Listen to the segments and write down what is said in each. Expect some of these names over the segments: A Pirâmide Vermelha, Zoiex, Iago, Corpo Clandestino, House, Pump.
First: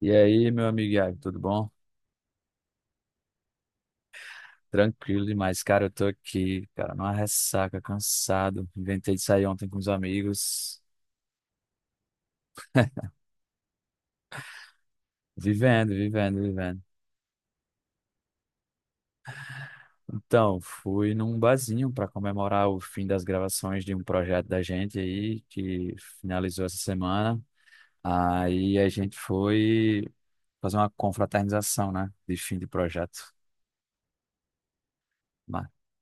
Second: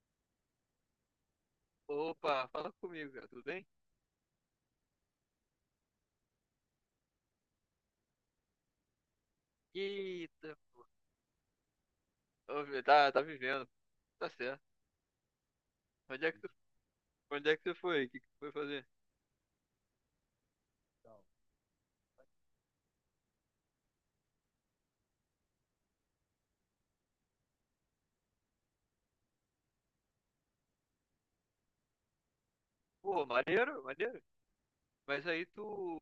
E aí, meu amigo Iago, tudo bom? Opa, fala comigo, cara, tudo bem? Tranquilo demais, cara. Eu tô aqui, cara, numa ressaca, cansado. Inventei de sair ontem com os Eita, amigos. pô. Ô, velho, tá vivendo, tá certo. Vivendo, Onde é que vivendo, tu, vivendo. onde é que você foi? O que que tu foi fazer? Então, fui num barzinho para comemorar o fim das gravações de um projeto da gente aí, que finalizou essa semana. Aí a gente foi fazer uma confraternização, né? De fim de Pô, projeto. maneiro, maneiro. Mas aí Mas, tu...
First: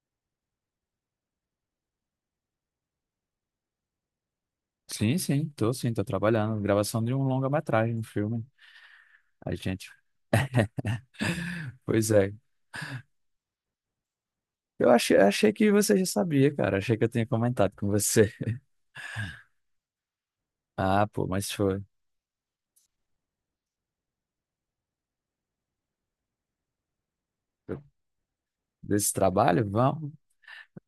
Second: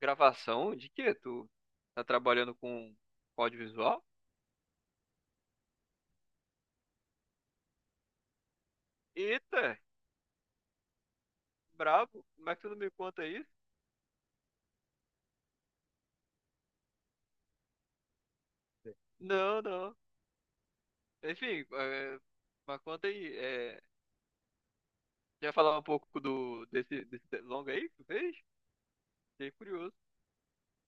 Gravação de quê? Tu tá trabalhando com audiovisual? sim, sim, tô trabalhando. Gravação de um longa-metragem, um filme. A Eita, gente. Pois brabo. é, Como é que tu não me conta isso? eu achei que você já sabia, cara. Achei que eu tinha comentado com você. Não, não. Ah, pô, mas Enfim, foi. é, mas conta aí. É, quer falar um pouco desse longa aí que tu fez? Desse Fiquei trabalho? curioso. Vamos.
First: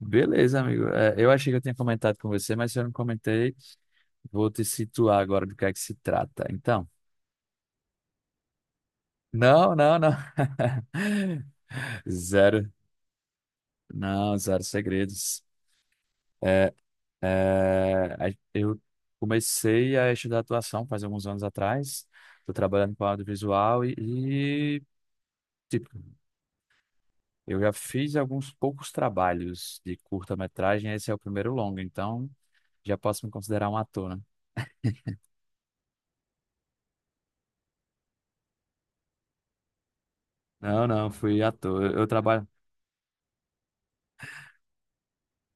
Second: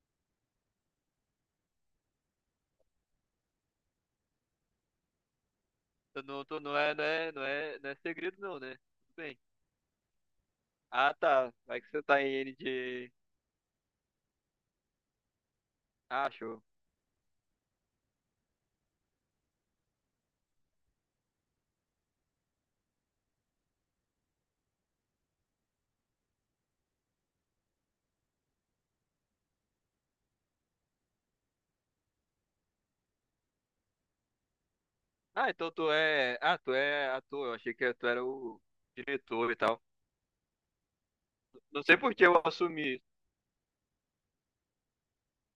Beleza, amigo. É, eu achei que eu tinha comentado com você, mas se eu não comentei, vou te situar agora do que é que se Eu Não, trata. Não Então, é, não é, não é, não é segredo não, né? Tudo bem. não, não, não. Ah, tá. Vai que você tá em N Zero. de. Não, zero segredos. Ah, show. É, eu comecei a estudar atuação faz alguns anos atrás. Estou trabalhando com audiovisual e, tipo, eu já fiz alguns poucos trabalhos de curta-metragem, esse é o primeiro longo, então já posso me considerar um ator, né? Ah, então tu é. Ah, tu é ator. Eu achei que tu era o diretor e tal. Não, não, fui Não ator. sei Eu por que eu trabalho. assumi isso.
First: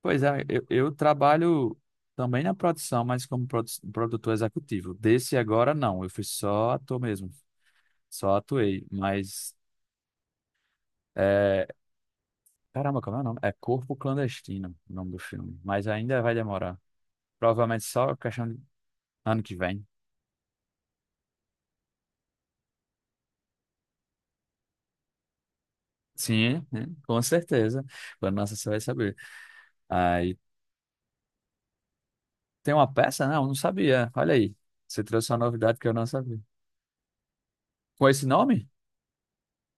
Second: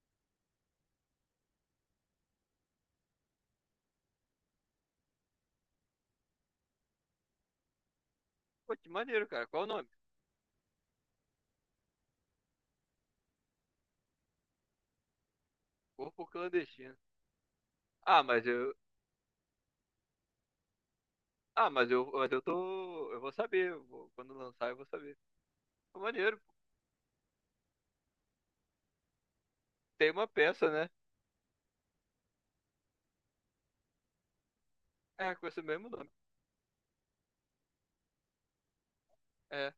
Pois é, eu trabalho também na produção, mas como produtor executivo. Desse agora, não, eu fui só ator mesmo, só Pô, atuei. que maneiro, cara. Mas, Qual o nome? é... caramba, como é o nome? É Corpo Clandestino, o nome do filme, mas ainda Corpo vai demorar. Clandestino. Provavelmente só Ah, mas questão de eu. ano que vem. Ah, mas eu tô. Eu vou saber. Quando lançar, eu vou saber. Pô, maneiro. Sim, né? Com certeza. Quando lança, você vai saber. Tem uma Aí peça, né? tem uma peça? Não, não sabia. Olha aí. Você trouxe É, uma com esse novidade que mesmo eu não nome. sabia. Com esse nome? É.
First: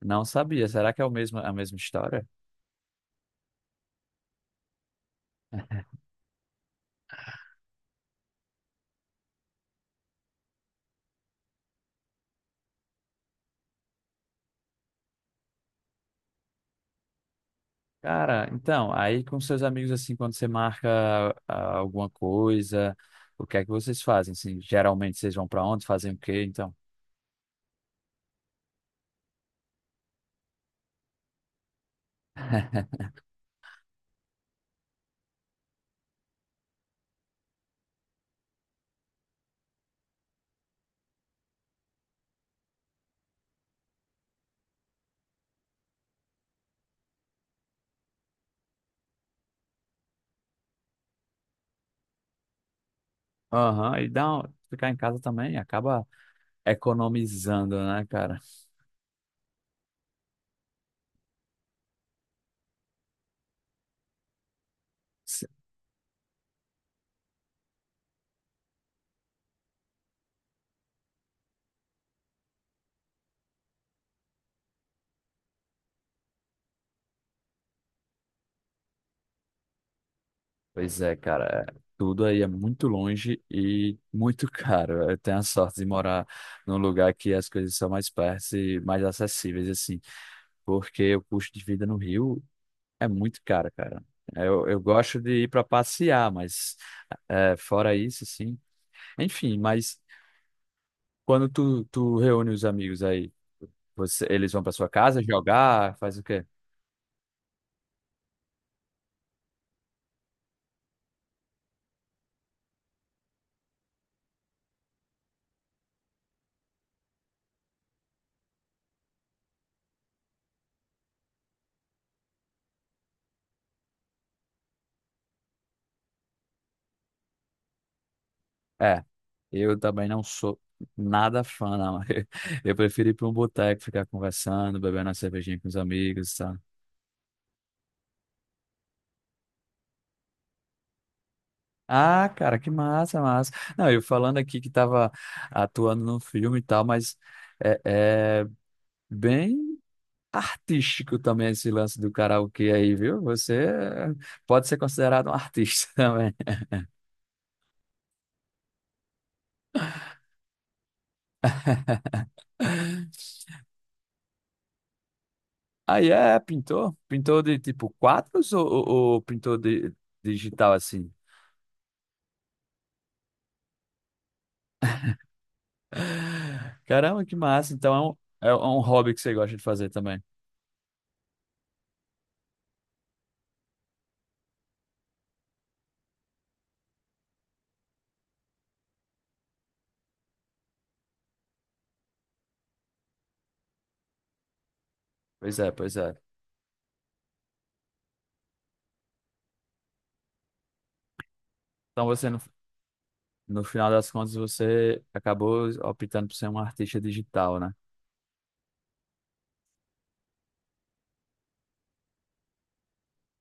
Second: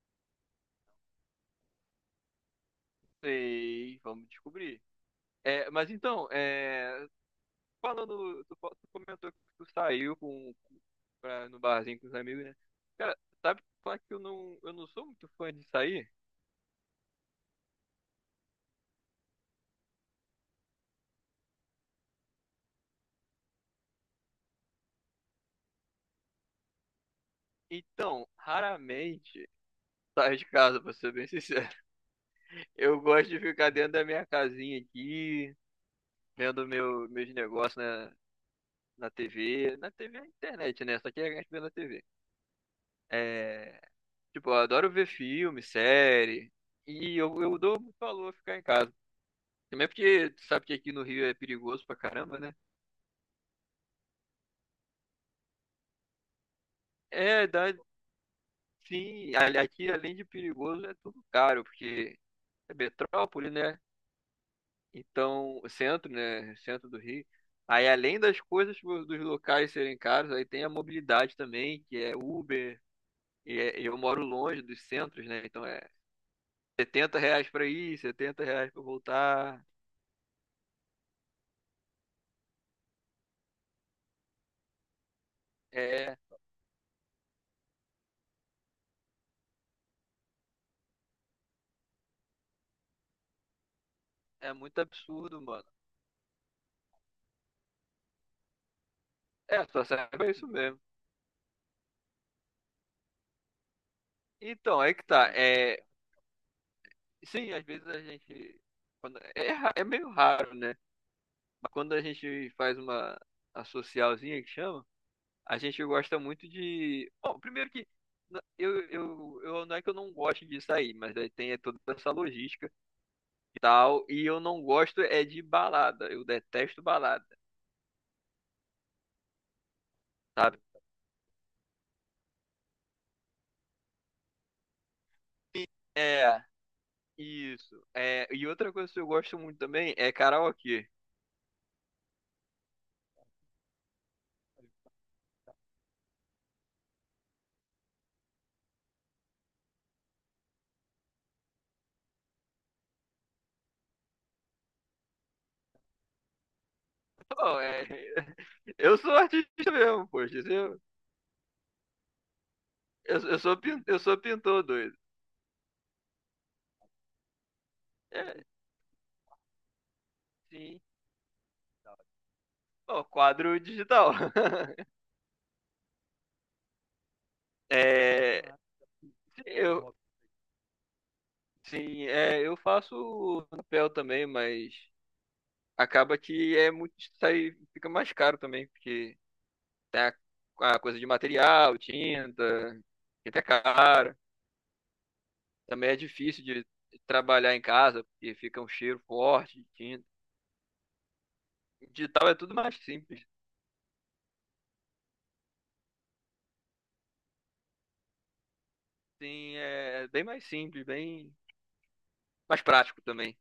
Não sabia. Será que é o mesmo, a mesma história? Sei. Vamos descobrir. É, mas então, é. Falando. Tu comentou que tu saiu com pra, no barzinho com os amigos, né? Cara, sabe falar que eu não sou muito fã de sair? Cara, então, aí com seus amigos, assim, quando você marca alguma coisa, o que é que vocês fazem? Assim, geralmente vocês vão pra onde? Fazem o quê, então? Então, raramente saio de casa, pra ser bem sincero. Eu gosto de ficar dentro da minha casinha aqui, vendo meus negócios na, TV. Na TV é internet, né? Só que a gente vê na TV. É, tipo, eu adoro ver filme, série. E eu dou muito valor a ficar em casa. Também porque tu sabe que aqui no Rio é perigoso pra caramba, né? Aham, ficar em casa também acaba É, dá, economizando, né, cara? sim, aqui além de perigoso é tudo caro, porque é metrópole, né? Então, o centro, né? Centro do Rio. Aí além das coisas dos locais serem caros, aí tem a mobilidade também, que é Uber, e eu moro longe dos centros, né? Então é 70 reais pra ir, 70 reais pra voltar. Pois é, cara, é- tudo aí é muito longe e muito caro. Eu tenho a sorte de É, morar num lugar que as coisas são mais perto e mais acessíveis, assim, porque o custo de vida no Rio é muito caro, cara. é Eu, muito eu gosto absurdo, de ir para mano. passear, mas é, fora isso, assim. Enfim, É, só mas serve pra isso mesmo. quando tu reúne os amigos aí, você, eles vão para Então, sua aí que casa tá. É, jogar, faz o quê? sim, às vezes a gente. É meio raro, né? Mas quando a gente faz uma a socialzinha que chama, a gente gosta muito de. Bom, primeiro que eu não é que eu não gosto de sair, mas aí tem é toda essa logística e tal. E eu não gosto é de balada. Eu detesto balada, É, eu também não sabe? sou nada fã, não. Eu prefiro ir para um boteco, ficar conversando, bebendo uma cervejinha com os amigos, É, tá? isso. É, e outra coisa que eu gosto muito também é karaokê. Ah, cara, que massa, massa. Não, eu falando aqui que tava atuando num filme e tal, mas é, é bem artístico também esse lance do karaokê aí, viu? Você pode ser considerado um artista também. Bom, é, eu sou artista mesmo, poxa. Eu sou pintor doido. Aí é pintor? Pintor de tipo É, quadros ou pintor de digital sim. assim? Ó, quadro digital. Caramba, que massa. Então É, é um hobby que você gosta de fazer eu, também. sim, é, eu faço papel também, mas acaba que é fica mais caro também, porque tem a coisa de material, tinta, que é cara. Pois é, Também é pois é. difícil de trabalhar em casa, porque fica um cheiro forte de tinta. Então você, Digital é no, tudo mais simples. no final das contas, você acabou optando por ser um artista digital, né? Sim, é bem mais simples, bem mais prático também.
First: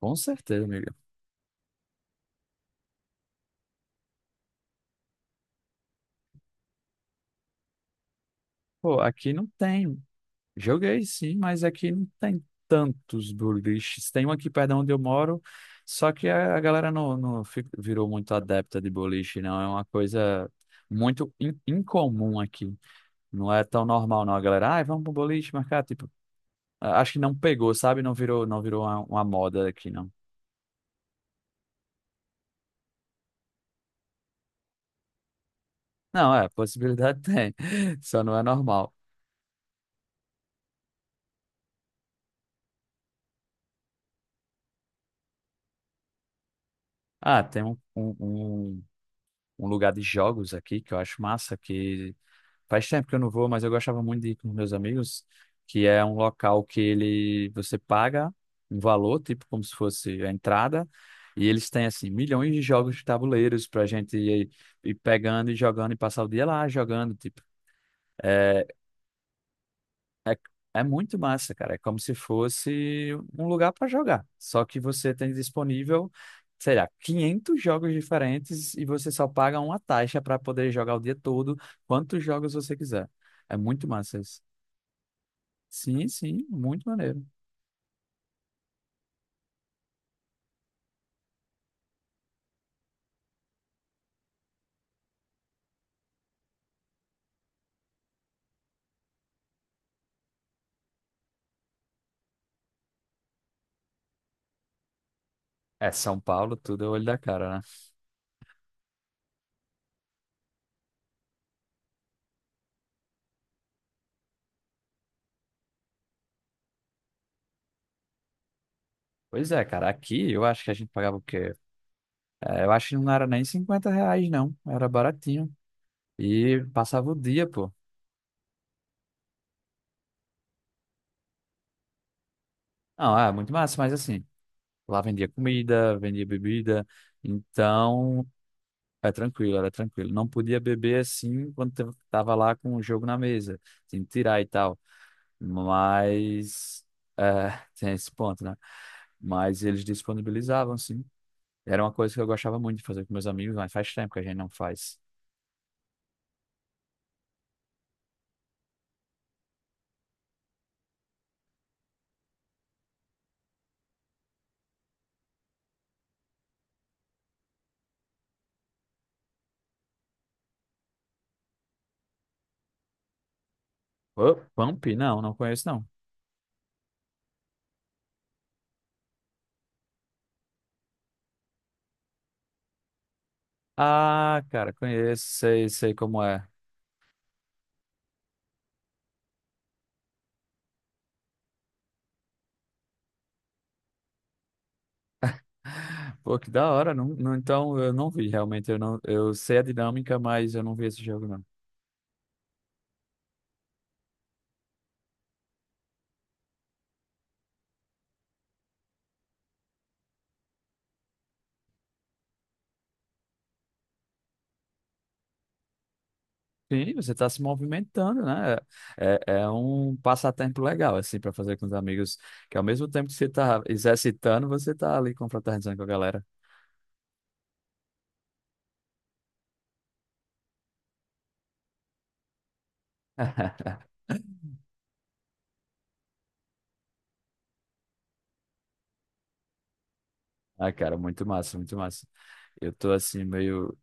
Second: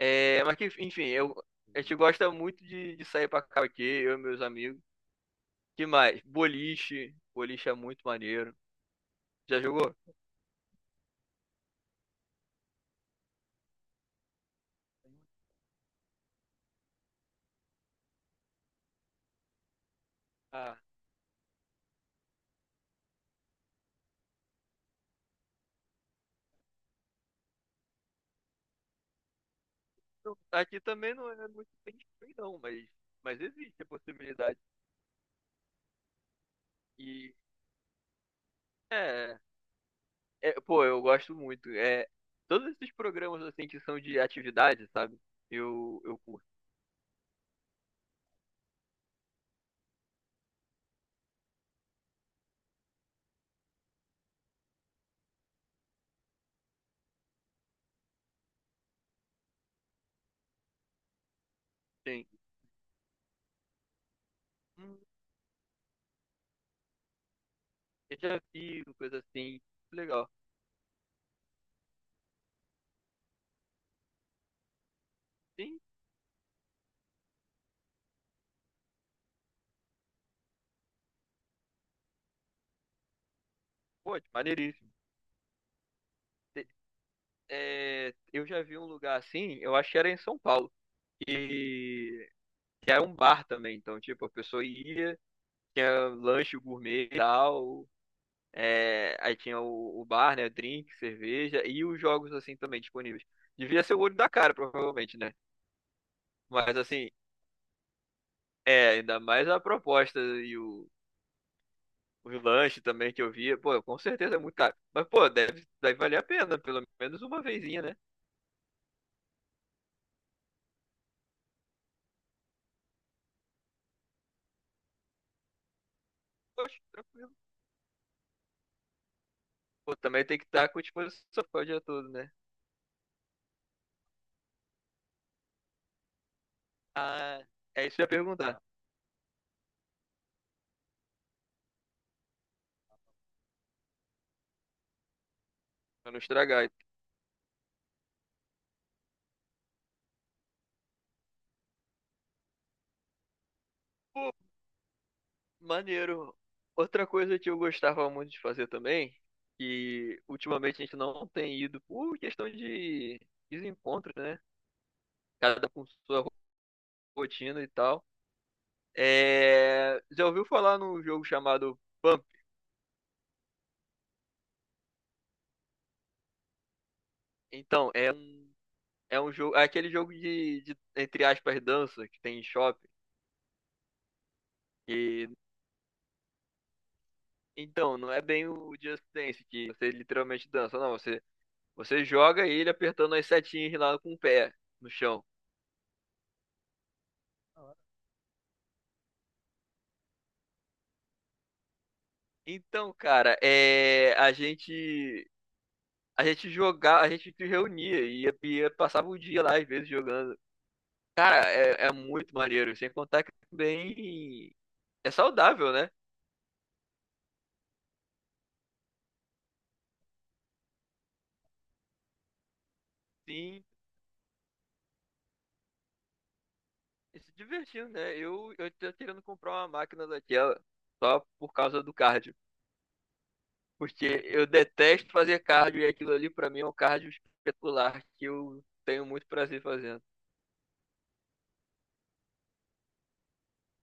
Com mas certeza, que, amiga. enfim, a gente gosta muito de sair pra cá aqui, eu e meus amigos. Que mais? Boliche. Boliche é muito maneiro. Pô, aqui não Já jogou? tem. Joguei sim, mas aqui não tem tantos boliches. Tem um aqui perto de onde eu moro, só que a galera não virou muito adepta de boliche, não. É uma coisa Ah, incomum aqui. Não é tão normal, não. A galera, ai, vamos pro boliche marcar, tipo. Ah, acho que não pegou, sabe? Não virou, não virou uma moda aqui, não. não, aqui também não é muito bem feito, não, mas existe a possibilidade. Não, é, possibilidade E tem, só não é normal. é, pô, eu gosto muito. É, todos esses programas assim que são de atividade, sabe? Eu curto. Ah, tem um lugar de jogos aqui que eu acho massa, que faz tempo que eu não vou, mas eu gostava muito de ir com meus amigos, que é um local que ele, você paga um valor, tipo como se fosse a entrada, e eles têm, assim, Tem milhões de jogos de tabuleiros pra gente ir, ir hum, pegando e jogando e passar o dia lá jogando, tipo. eu já é, vi coisa assim, legal. É, é muito massa, cara. É como se fosse um lugar para jogar. Só que você tem Sim, disponível, sei lá, 500 jogos diferentes e você só paga uma taxa para poder jogar o dia todo, quantos jogos você quiser. É muito massa pô, isso. maneiríssimo. Sim, sim, Te- muito maneiro. É, eu já vi um lugar assim, eu acho que era em São Paulo. E que era um bar também. Então, tipo, a pessoa ia. Tinha lanche gourmet e tal. É, aí tinha o bar, né? Drink, cerveja e os jogos assim também disponíveis. Devia ser o olho da cara, provavelmente, né? É, São Paulo, Mas tudo é olho assim, da cara, né? é, ainda mais a proposta e o lanche também que eu via. Pô, com certeza é muito caro. Mas, pô, deve valer a pena, pelo menos uma vezinha, né? Pois é, cara. Aqui eu acho que a gente pagava o quê? É, eu acho que não era nem R$ 50, não. Era baratinho. E Poxa, passava o tranquilo. dia, pô. Pô, também tem que estar com disposição pra o dia todo, né? Não, é muito massa, mas assim. Lá vendia comida, vendia bebida, Ah, é isso que eu ia então perguntar, é tranquilo, era tranquilo. Não podia beber assim quando tava lá com o jogo na mesa, tinha que tirar e tal. pra não estragar. Mas é, tem esse ponto, né? Mas eles disponibilizavam, sim. Era uma coisa que eu gostava muito de fazer com meus amigos, mas faz tempo que a Pô, gente não faz. maneiro. Outra coisa que eu gostava muito de fazer também, que ultimamente a gente não tem ido por questão de desencontro, né? Cada um com sua rotina e tal. É... Já ouviu falar num jogo chamado Pump? Ô, Pump? Não, não conheço, não. Então, é um jogo, é aquele jogo de, entre aspas, dança que tem em shopping. Ah, cara, conheço, E, sei, sei como é. então, não é bem o Just Dance, que você literalmente dança, não. Você joga ele apertando as setinhas lá com o pé no chão. Pô, que da hora, não, não, então eu não vi realmente, eu não, eu sei a dinâmica, mas eu não vi esse jogo, não. Então, cara, é, a gente jogava, a gente se reunia e passava o dia lá às vezes jogando. Cara, é muito maneiro, sem contar que também é saudável, né? Sim, você está se movimentando, né? É, um passatempo legal, assim, para fazer com os amigos, que ao mesmo tempo que você está Sim, exercitando, você está ali confraternizando com a galera. e se divertindo, né? Eu tô querendo comprar uma máquina daquela só por causa do cardio, porque eu detesto fazer cardio e aquilo ali pra mim é um cardio espetacular que eu tenho muito prazer fazendo. Ah, cara, muito massa, muito massa. Eu tô assim, meio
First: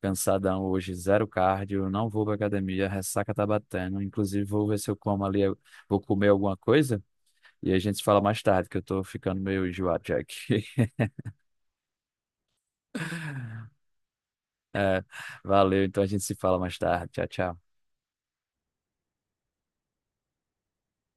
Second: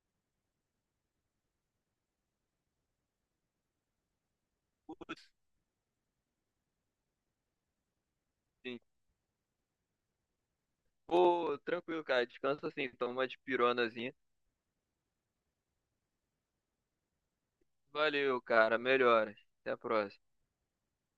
cansadão hoje, zero cardio, não vou pra academia, a ressaca tá batendo. Inclusive, vou ver se eu como Putz, ali, eu vou comer alguma coisa e a gente se fala mais tarde, que sim. eu tô ficando meio enjoado já aqui. Pô, tranquilo, cara, descansa assim, toma uma dipironazinha. É, valeu, então a gente se fala mais tarde. Tchau, tchau. Valeu, cara. Melhoras. Até a próxima.